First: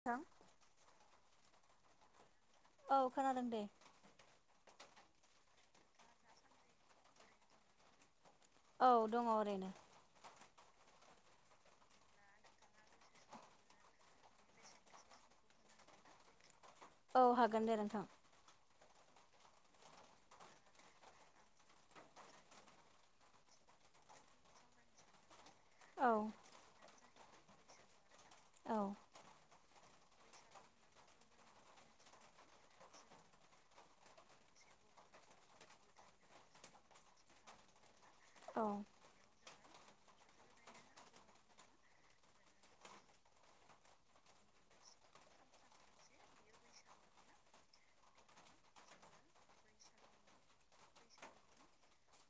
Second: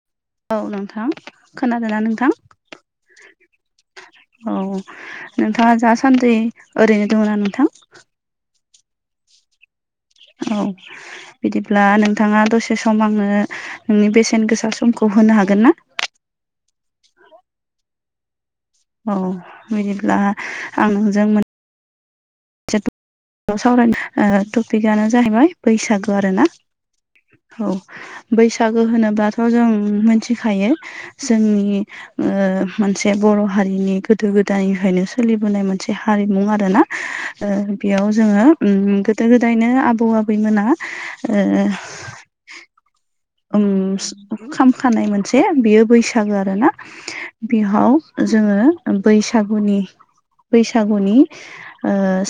[unintelligible] औ नोंथां, खोनादोंना नोंथां? औ खोनादों दे औ नोंथाङा जासान्दि ओरैनो दङ ना नोंथां? औ दङ ओरैनो औ बिदिब्ला नोंथाङा दसे सम आङो नोंनि बेसेन गोसा समखौ होनो हागोन ना? औ हागोन दे नोंथां। औ बिदिब्ला आं नोंजों मोन सावरायनाय टपिकआनो जाहैबाय बैसागु औ आरोना औ। औ बैसागो होनोब्लाथ' जों मिथिखायो जोंनि ओ मोनसे बर' हारिनि गोदो गोदायनिफ्रायनो सोलिबोनाय मोनसे हारिमु आरो ना। ओ बेयाव जोङो औ ओम गोदो गोदायनो आबौ आबैमोना ओ ओम खामखानाय मोनसे बियो बैसागो आरो ना बिहाव जोङो बैसागुनि ओ बैसागुनि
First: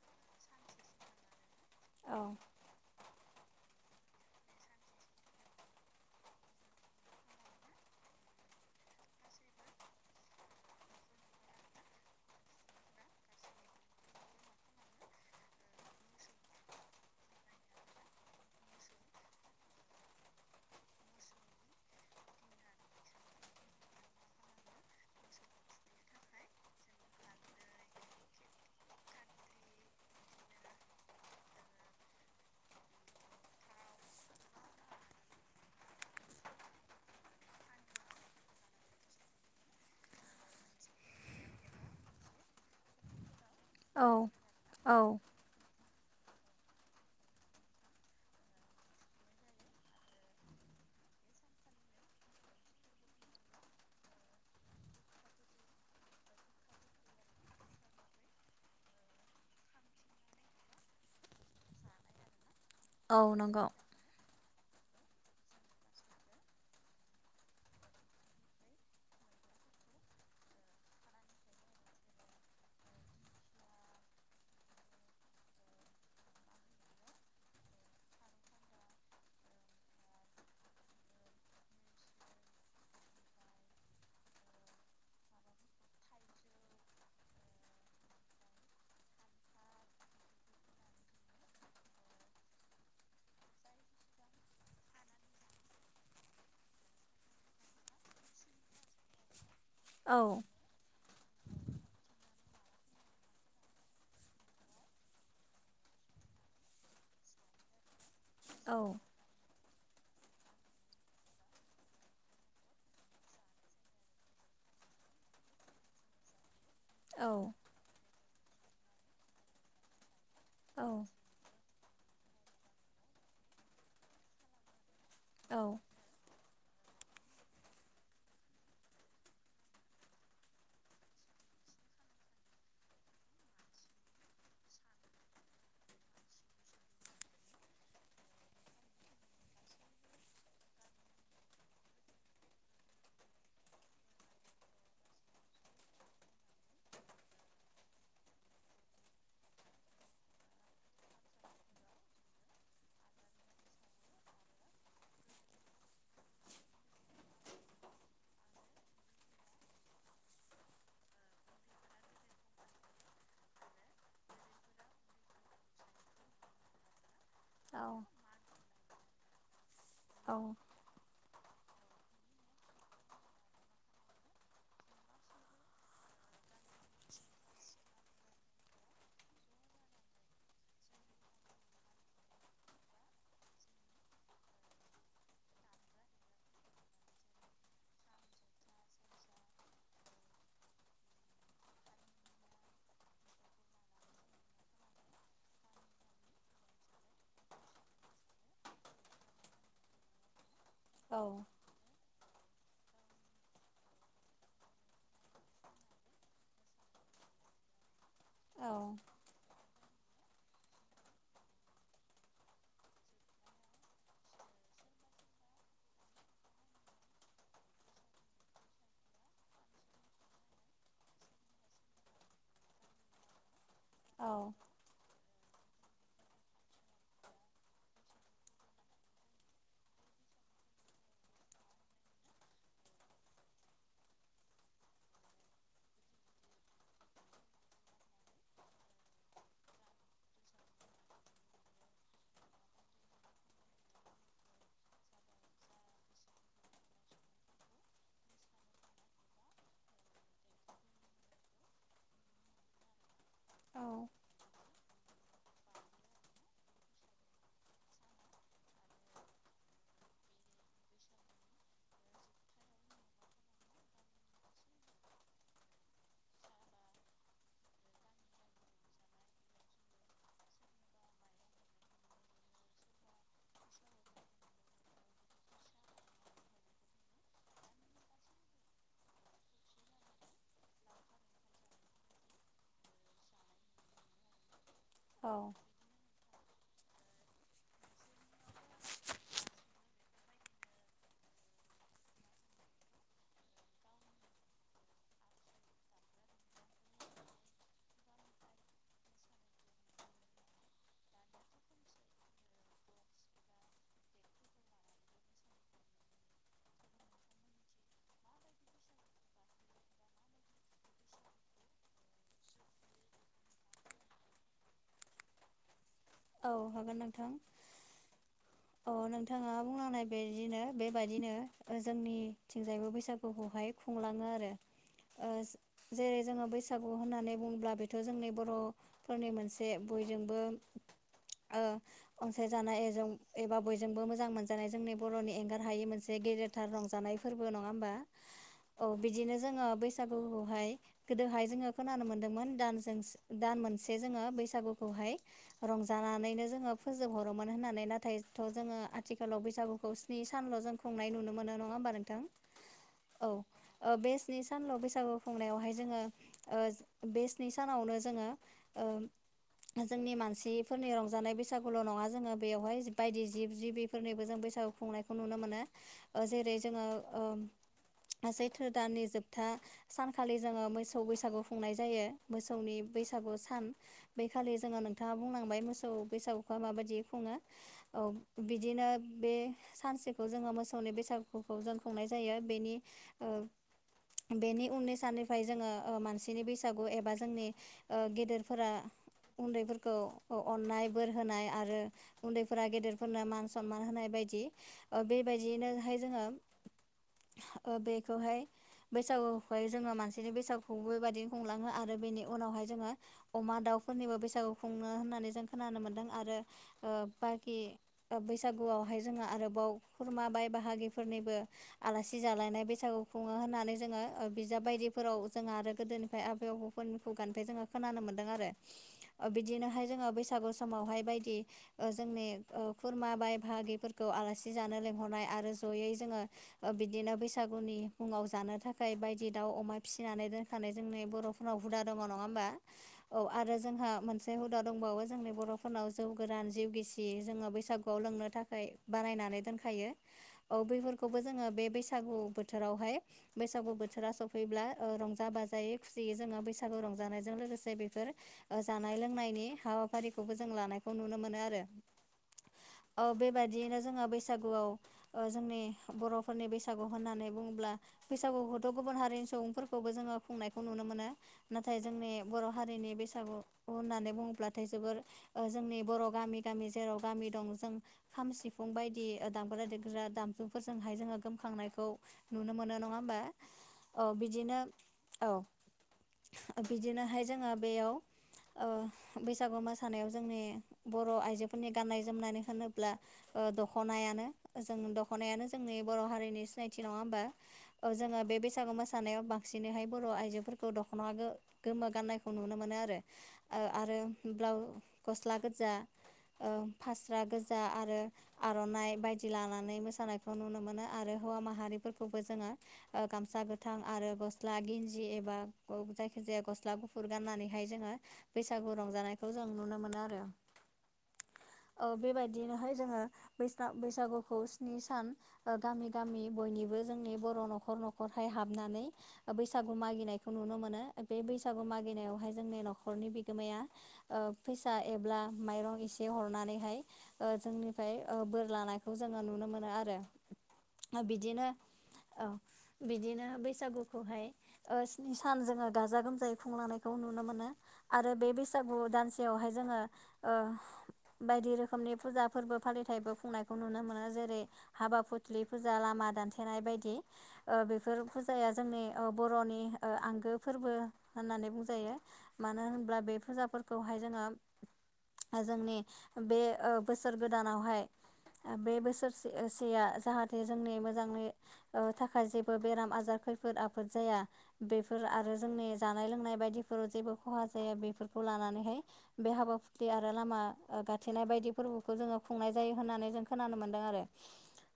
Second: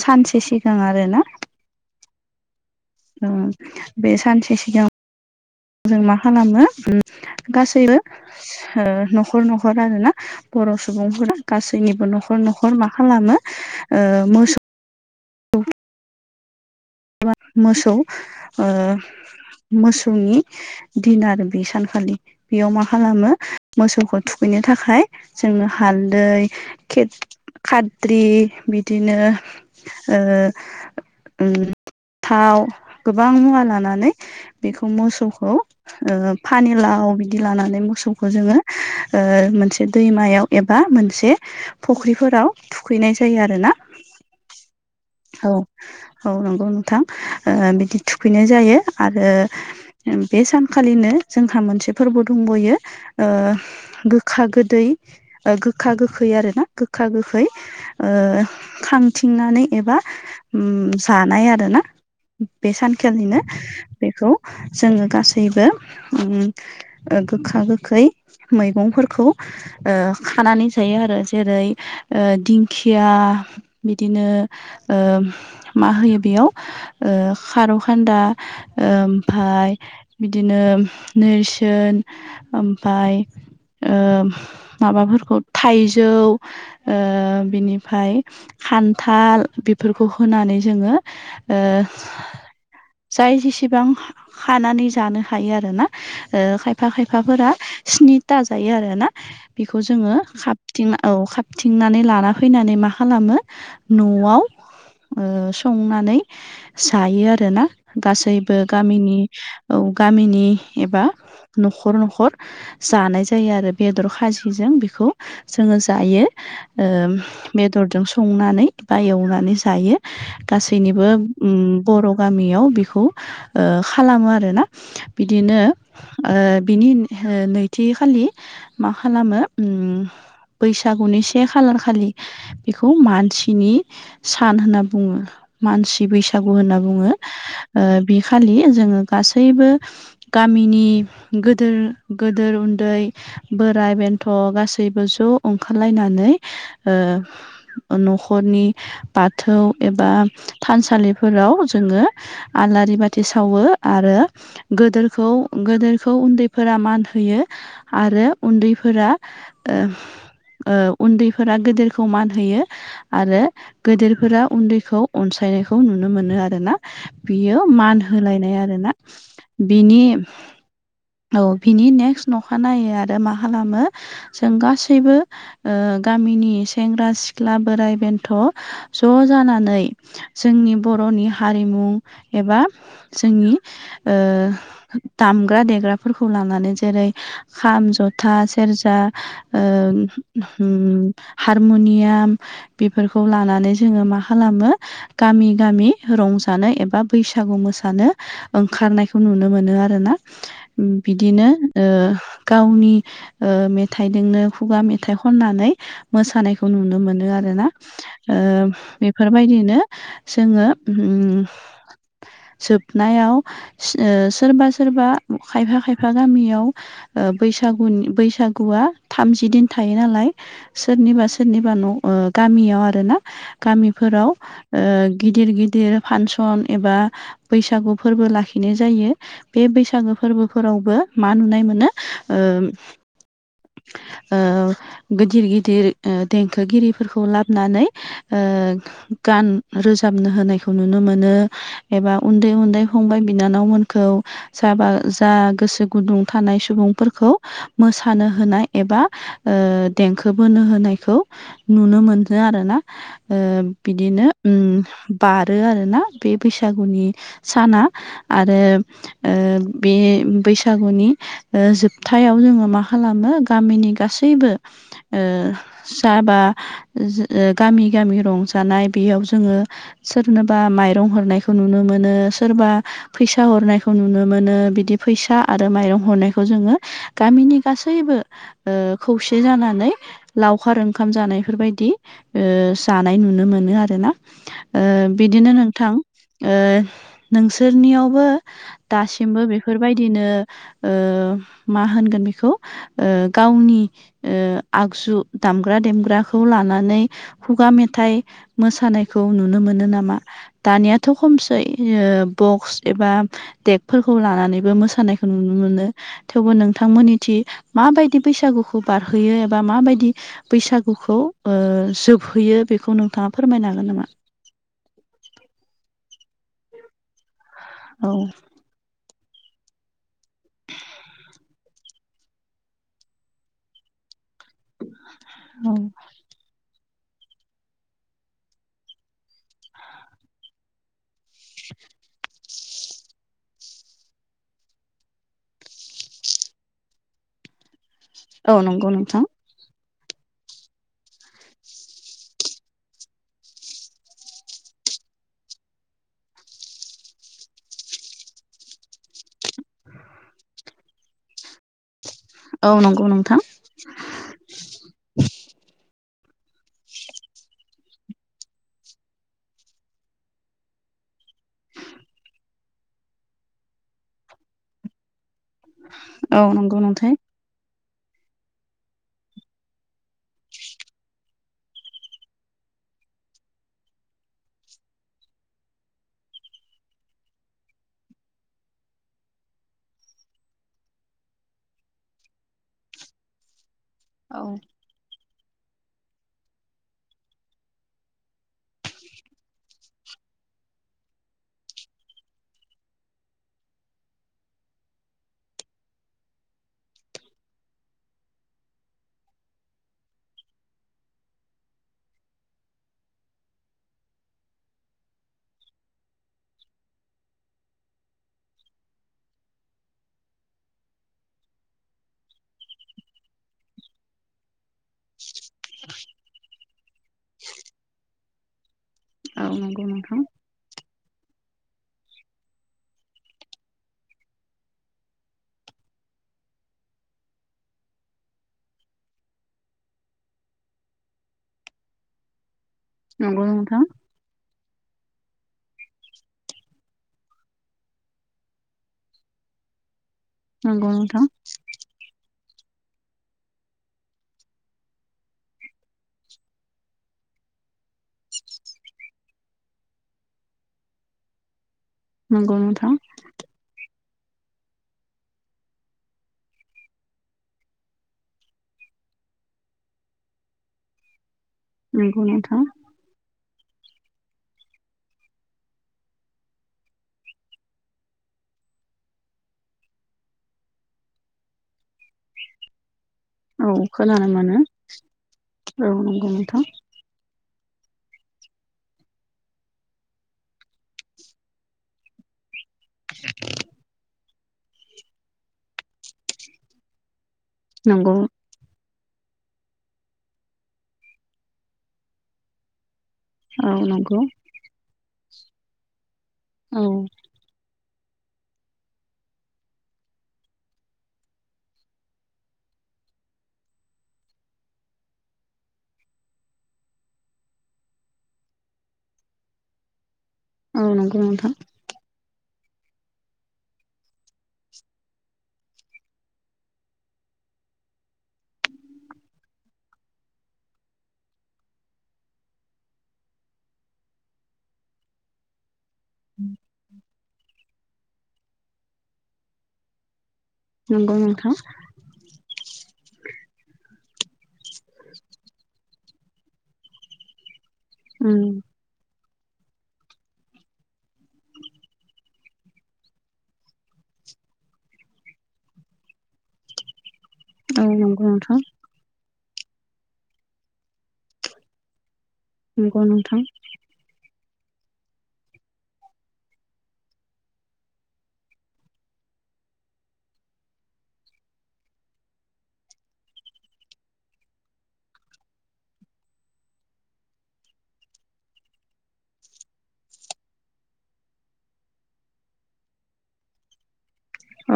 सानसे सिगां आरो ना। औ औ बे सानसे सिगां जों मा खालामो गासैबो ओ न'खर न'खर आरोना। बर' सुबुंफोरा गासैनिबो न'खर न'खर मा खालामो ओ मोसौ मोसौ ओ मोसौनि दिन आरो बे सानखालि बेयाव मा खालामो मोसौखौ थुखैनो थाखाय जोङो हालदै खेत-खाद्रि बिदिनो ओ ओम थाव गोबां मुवा लानानै बेखौ मोसौखौ ओ फानिलाव बिदि लानानै मोसौखौ जोङो ओ मोनसे दैमायाव एबा मोनसे फख्रिफोराव थुखैनाय जायो आरो ना। औ औ औ औ नंगौ नोंथां ओ बिदि थुखैनाय जायो आरो बे सानखालिनो जोंहा मोनसे फोरबो दंबयो ओ गोखा गोदै ओ गोखा गोखै आर ना गोखा गोखै ओ खांथिंनानै एबा ओम जानाय आरोना बे औ सानखालिनो नंगौ बेखौ जोङो गासैबो ओम गोखा गोखै मैगंफोरखौ ओ खानानै जायो आरो जेरै ओ दिंखिया बिदिनो ओ मा होयो बेयाव ओ खारौ खान्दा ओमफ्राय बिदिनो नेरसोन ओमफाय ओ माबाफोरखौ थाइजौ ओ बिनिफ्राय खान्थाल बेफोरखौ होनानै जोङो ओ जाय जेसेबां खानानै जानो हायो आरो ना ओ खायफा खायफाफोरा स्निथा जायो आरो ना बेखौ जोङो औ खा थिं औ खाबथिंनानै लाना फैनानै मा खालामो न'आव ओ संनानै जायो आरोना गासैबो औ गामिनि औ गामिनि एबा न'खर न'खर जानाय जायो आरो बेदर खाजिजों बेखौ जोङो जायो। ओ औ औ बेदरजों संनानै बा एव नै जायो। औ गासैनिबो ओम बर' गामियाव बेखौ खालामो आरोना। औ बिदिनो ओ बिनि नैथि खालि मा खालामो बैसागुनि से खालार खालि बेखौ मानसिनि सान होनना बुङो मानसि बैसागु होनना बुङो। ओ बे खालि जोङो गासैबो गामिनि गोदोर गोदोर उन्दै बोराय बेन्थ' गासैबो ज' ओंखारलायनानै ओ न'खरनि बाथौ एबा थानसालिफोराव जोङो आलारि बाथि सावो आरो गोदोरखौ गोदोरखौ उन्दैफोरा मान होयो आरो उन्दैफोरा ओ ओ उन्दैफोरा गोदोरखौ मान होयो आरो गेदेरफोरा उन्दैखौ अनसायनायखौ नुनो मोनो आरोना। बियो औ मान होलायनाय आरोना। बिनि औ औ बिनि नेक्स्ट नखानायै आरो मा खालामो जों गासैबो गामिनि सेंग्रा सिख्ला, बोराइ बेन्थ' ज' जानानै जोंनि बर'नि हारिमु एबा जोंनि ओ दामग्रा देग्राफोरखौ लानानै जेरै खाम, जथा, सेरजा हारमुनियाम बिफोर खौ लानानै जोङो मा खालामो गामि गामि रंजानो एबा बैसागु मोसानो ओंखारनायखौ नुनो मोनो आरोना। बिदिनो ओ गावनि मेथाइदोंनो खुगा मेथाइ खननानै मोसानायखौ नुनो मोनो आरोना ओ औ बेफोरबायदिनो जोङो जोबनायाव सोरबा सोरबा खायफा खायफा गामियाव ओ बैसागुनि बैसागुआ थामजि दिन थायो नालाय। सोरनिबा सोरनिबा न' गामियाव आरोना गामिफोराव गिदिर गिदिर फानसन एबा बैसागु फोरबो लाखिनाय जायो। बे बैसागो फोरबोफोरावबो मा नुनाय मोनो ओ ओ गिदिर गिदिर ओ देंखोगिरि फोरखौ लाबोनानै ओ गान रोजाबनो होनायखौ नुनो मोनो। एबा उन्दै उन्दै फंबाय बिनानावमोनखौ जाबा जा गोसो गुदुं थानाय सुबुंफोरखौ मोसानो होनाय एबा देंखो बोनो होनायखौ नुनो मोनो आरोना। ओ औ बिदिनो उम बारो आरोना बे बैसागुनि साना। आरो बे बैसागुनि जोबथायाव जोङो मा खालामो गामिनि गासैबो जाबा गामि गामि रंजानाय बेयाव जोङो सोरनोबा माइरं हरनायखौ नुनो मोनो, सोरबा फैसा हरनायखौ नुनो मोनो। बिदि फैसा आरो माइरं हरनायखौ जोङो गामिनि गासैबो ओ खौसे जानानै लावखार ओंखाम जानाय बेफोरबायदि जानाय नुनो मोनो आरोना। बिदिनो नोंथां ओ नोंसोरनियावबो दासिमबो बेफोरबायदिनो ओ मा होनगोन बिखौ गावनि आगजु दामग्रा देमग्रा खौ लानानै खुगा मेथाइ मोसानायखौ नुनो मोनो नामा? दानियाथ' खमसै बक्स एबा देगफोरखौ लानानैबो मोसानायखौ नुनो मोनो थेवबो नोंथांमोननि थिं माबायदि बैसागुखौ बारहोयो एबा माबायदि बैसागुखौ खौ ओ जोबहैयो बेखौ नोंथाङा फोरमायनो हागोन नामा। औ हागोन नोंथां औ। अ नोंथाङा बुंलांनाय बिदिनो बेबायाददिनो जोंनिथिंजायबो बैसागुखौहाय खुंलाङो आरो ओ औ जेरै जोङो बैसागु होननानै बुंङोब्ला बेथ' जोंनि बर'फोरनि मोनसे बयजोंबो ओ। अनसायजानायजों एबा बयजोंबो मोजां मोनजानाय जोंनि बर'नि एंगार हायि मोनसे गेदेर गोथार रंजानाय फोरबो नङा होमबा नंगौ औ नोंथां बिदिनो जोङो बैसागुखौहाय गोदोहाय जोङो खोनानो मोन्दोंमोन दान दान मोनसे जोङो बैसागुखौहाय रंजा जानानैनो जोङो फोजोबहरोमोन होननानै नाथायथ' जोङो आथिखालाव बैसागुखौ नि सानल' जों खुंनाय नुनो मोनो नङा होमबा नोंथां औ नंगौ नोंथां औ बे स्नि सानल' बैसागु खुंनायावहाय जोङो बे स्नि सानावनो जोङो ओ जोंनि मानसि फोरनि रंजानाय बैसागुल' नङा जोङो बेवहाय बायदि जिब जिबि बेफोरनिबो जों बैसागु खुंनायखौ नुनो मोनो औ जेरै नंगौ जोङो नोंथां सैथो दाननि जोबथा सानखालि जोङो मोसौ बैसागु खुंनाय जायो मोसौनि बैसागु सान बेैखालि जोङो नोंथाङा बुंलांबाय मोसौ बैसागुखौ माबायदि खुङो औ बिदिनो बे सानसेखौ जोङो मोसौनि बैसागुखौ जों खुंनाय जायो बेनि औ बेनि उननि सान फ्राय जोङो मानसिनि बैसागु एबा जोंनि ओ गेदेरफोरा उन्दैफोरखौ अननाय बोर होनाय आरो उन्दैफोरा गेदेरफोरनो मान सनमान होनाय बायदि ओ बेबायदियैनोहाय जोङो ओ बेखौहाय बैसागुखौहाय जोङो मानसिनि बैसागुबोबायाददिनो हुंलाङो आरो बेनि उनावहाय जोङो अमा दाउफोरनिबो बैसागु खुंनो होननानै जों खोनानो मोन्दों आरो बाखि बैसागुआवहाय जोङो आरोबाव खुरमा बाय बाहागिफोरनिबो आलासि जालायनाय बैसागु खुङो होननानै जोङो बिजाब बायदिफोराव जोङो आरो गोदोनिफ्राय आबै आबौ मोनखौ गानफै जोङो खोनानो मोन्दों आरो [inaudible] नंगौ बिदिनोहाय जोङो नोंथां बैसागु समावहाय बायदि जोंनि खुरमा बाय बाहागिफोरखौ आलासि जानो लेंंहरनाय आरो जयै जोङो बिदिनो बैसागुनि मुङाव जानो थाखाय बायदि दाउ अमा फिसिनानै दोनखानाय जोंनि बर' उनाव हुदा दङ नङा होमबा औ नंगौ आरो नोंथां जोंहा मोनसे हदाव दंबावो जोंनि बर'फोरनाव जौ गोरान जिउ गिसि जोङो बैसागुआव लोंनो थाखाय बानायनानै दोनखायो [inaudible] औ बैफोरखौबो नोंथां जोङो बे बैसागु बोथोरावहाय बैसागु बोथोरा सफैब्ला ओ रंजा बाजायै खुसियै जोङो बैसागु रंजानायजों लोगोसे बेफोर जानाय लोंनायनि हाबाफारिखौबो जों लानायखौ नुनो मोनो आरो। नंगौ नोंथां। बेबायदियैनो जोङो बैसागुआव जोंनि बर'फोरनि बैसागु होननानै बुङोब्ला बैसागुखौथ' गुबुन हारिनि सुबुंफोरखौबो जोङो खुंनायखौ नुनो मोनो। नाथाय जोंनि नंगौ बर' नोंथां हारिनि बैसागुखौ होननानै बुंङ ब्लाथाय जोबोर ओ जोंनि बर' गामि- गामि जेराव गामि दं जों खाम सिफुं बायदि दामग्रा देग्रा दामजुफोरजोंहाय जोङो गोमखांनायखौ नुनो मोनो नङा होमबा औ खोनानो मोनो बिदिनो औ औ नंगौ नोंथां बिदिनोहाय जोङो बेयाव ओ बैसागु मोसानायाव जोंनि बर' आइजोफोरनि गाननाय जोमनाय होनो ब्ला ओ दख दख'नायानो जों दख'नायानो जोंनि बर' हारिनि सिनायथि नङा होनबा नंगौ जोङो बेस बैसागु मोसानायाव बांसिनैहाय बर' आइजोफोरखौ दख'ना गो-गोमो गाननायखौ नुनो मोनो आरो। औ नंगौ। ब्लाउ गस्ला गोजा ओ औ फास्रा गोजा आरो आर'नाइ बायदि लानानै मोसानायखौ नुनो मोनो आरो हौवा माहारिफोरखौबो जोङो गामसा गोथां आरो गस्ला गिन्जि एबा जायखि जाया गस्ला गुफ फुर गाननानैहाय जोङो बैसागु रंजानायखौ जों नुनो मोनो आरो। औ नंगौ नोंथां। ओ बेबायदिनोहाय जोङो बैसा-बैसागुखौ स्नि सान ओ गामि गामि बयनिबो जोंनि बर' न'खर न'खरहाय हाबनानै बैसागु मागिनायखौ नुनो मोनो बे बैसागु मागिनायावहाय जोंनि न'खरनि बिग गोमाया ओ फैसा एब्ला माइरं एसे हरनानैहाय जोंनिफ्राय बोर लानायखौ जोङो नुनो मोनो आरो। नंगौ बिदिनो नोंथां औ बिदिनो बैसागुखौहाय ओ स्नि सान जोङो गाजा गोमजायै खुंलांनायखौ नुनो मोनो आरो बे उम बैसागु दानसेयावहाय जोङो ओ बायदि रोखोमनि फुजा फोरबो फालिथायाइबो खुंनायखौ नुनो मोनो जेरै हाबा फुथलि फुजा लामा दानथेनाय बायदि ओ औ बेफोर नंगौ फुजाया नोंथां जोंनि बर'नि आंगो फोरबो होननानै बुंजायो। मानो होनब्ला नंगौ बे नोंथां फुजाफोरखौहाय जोङो जोंनि बे ओ बोसोर गोदानावहाय बे बोसोरसे सेया जाहाथे जोंनि मोजाङै ओ थाखाय जेबो बेराम आजार खैफोद आफोद जाया बेफोर आरो जोंनि जानाय लोंनाय बायदिफोराव जेबो खहा जाया बेफोरखौ लानानैहाय बे हाबाफुथि आरो लामा गाथेनाय बायदि फोरबोखौ जोङो खुंनाय जायो होननानै जों खोनानो मोन्दों आरो।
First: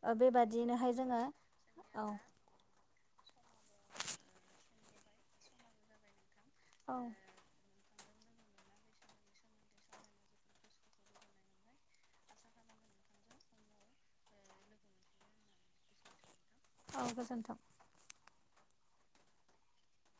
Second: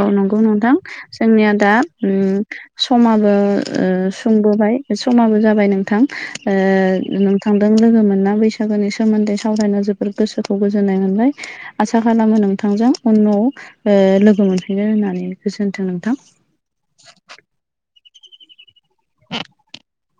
औ नंगौ नोंथां बेबादियैनोहाय जोङो जोंनिया दा औ उम समाबो सुंबोबाय समाबो जाबाय नोंथां ओ औ नों थांजों लोगो मोनना बैसागोनि सोमोन्दै सावरायना जोबोद गोसोखौ गोजोनाय मोनबाय। आसा खालामो नोंथांजों उनआव ओ लोगो मोन [unintelligible] होननानै गोजोन्थों नोंथां। औ गोजोन्थों। [inaudible]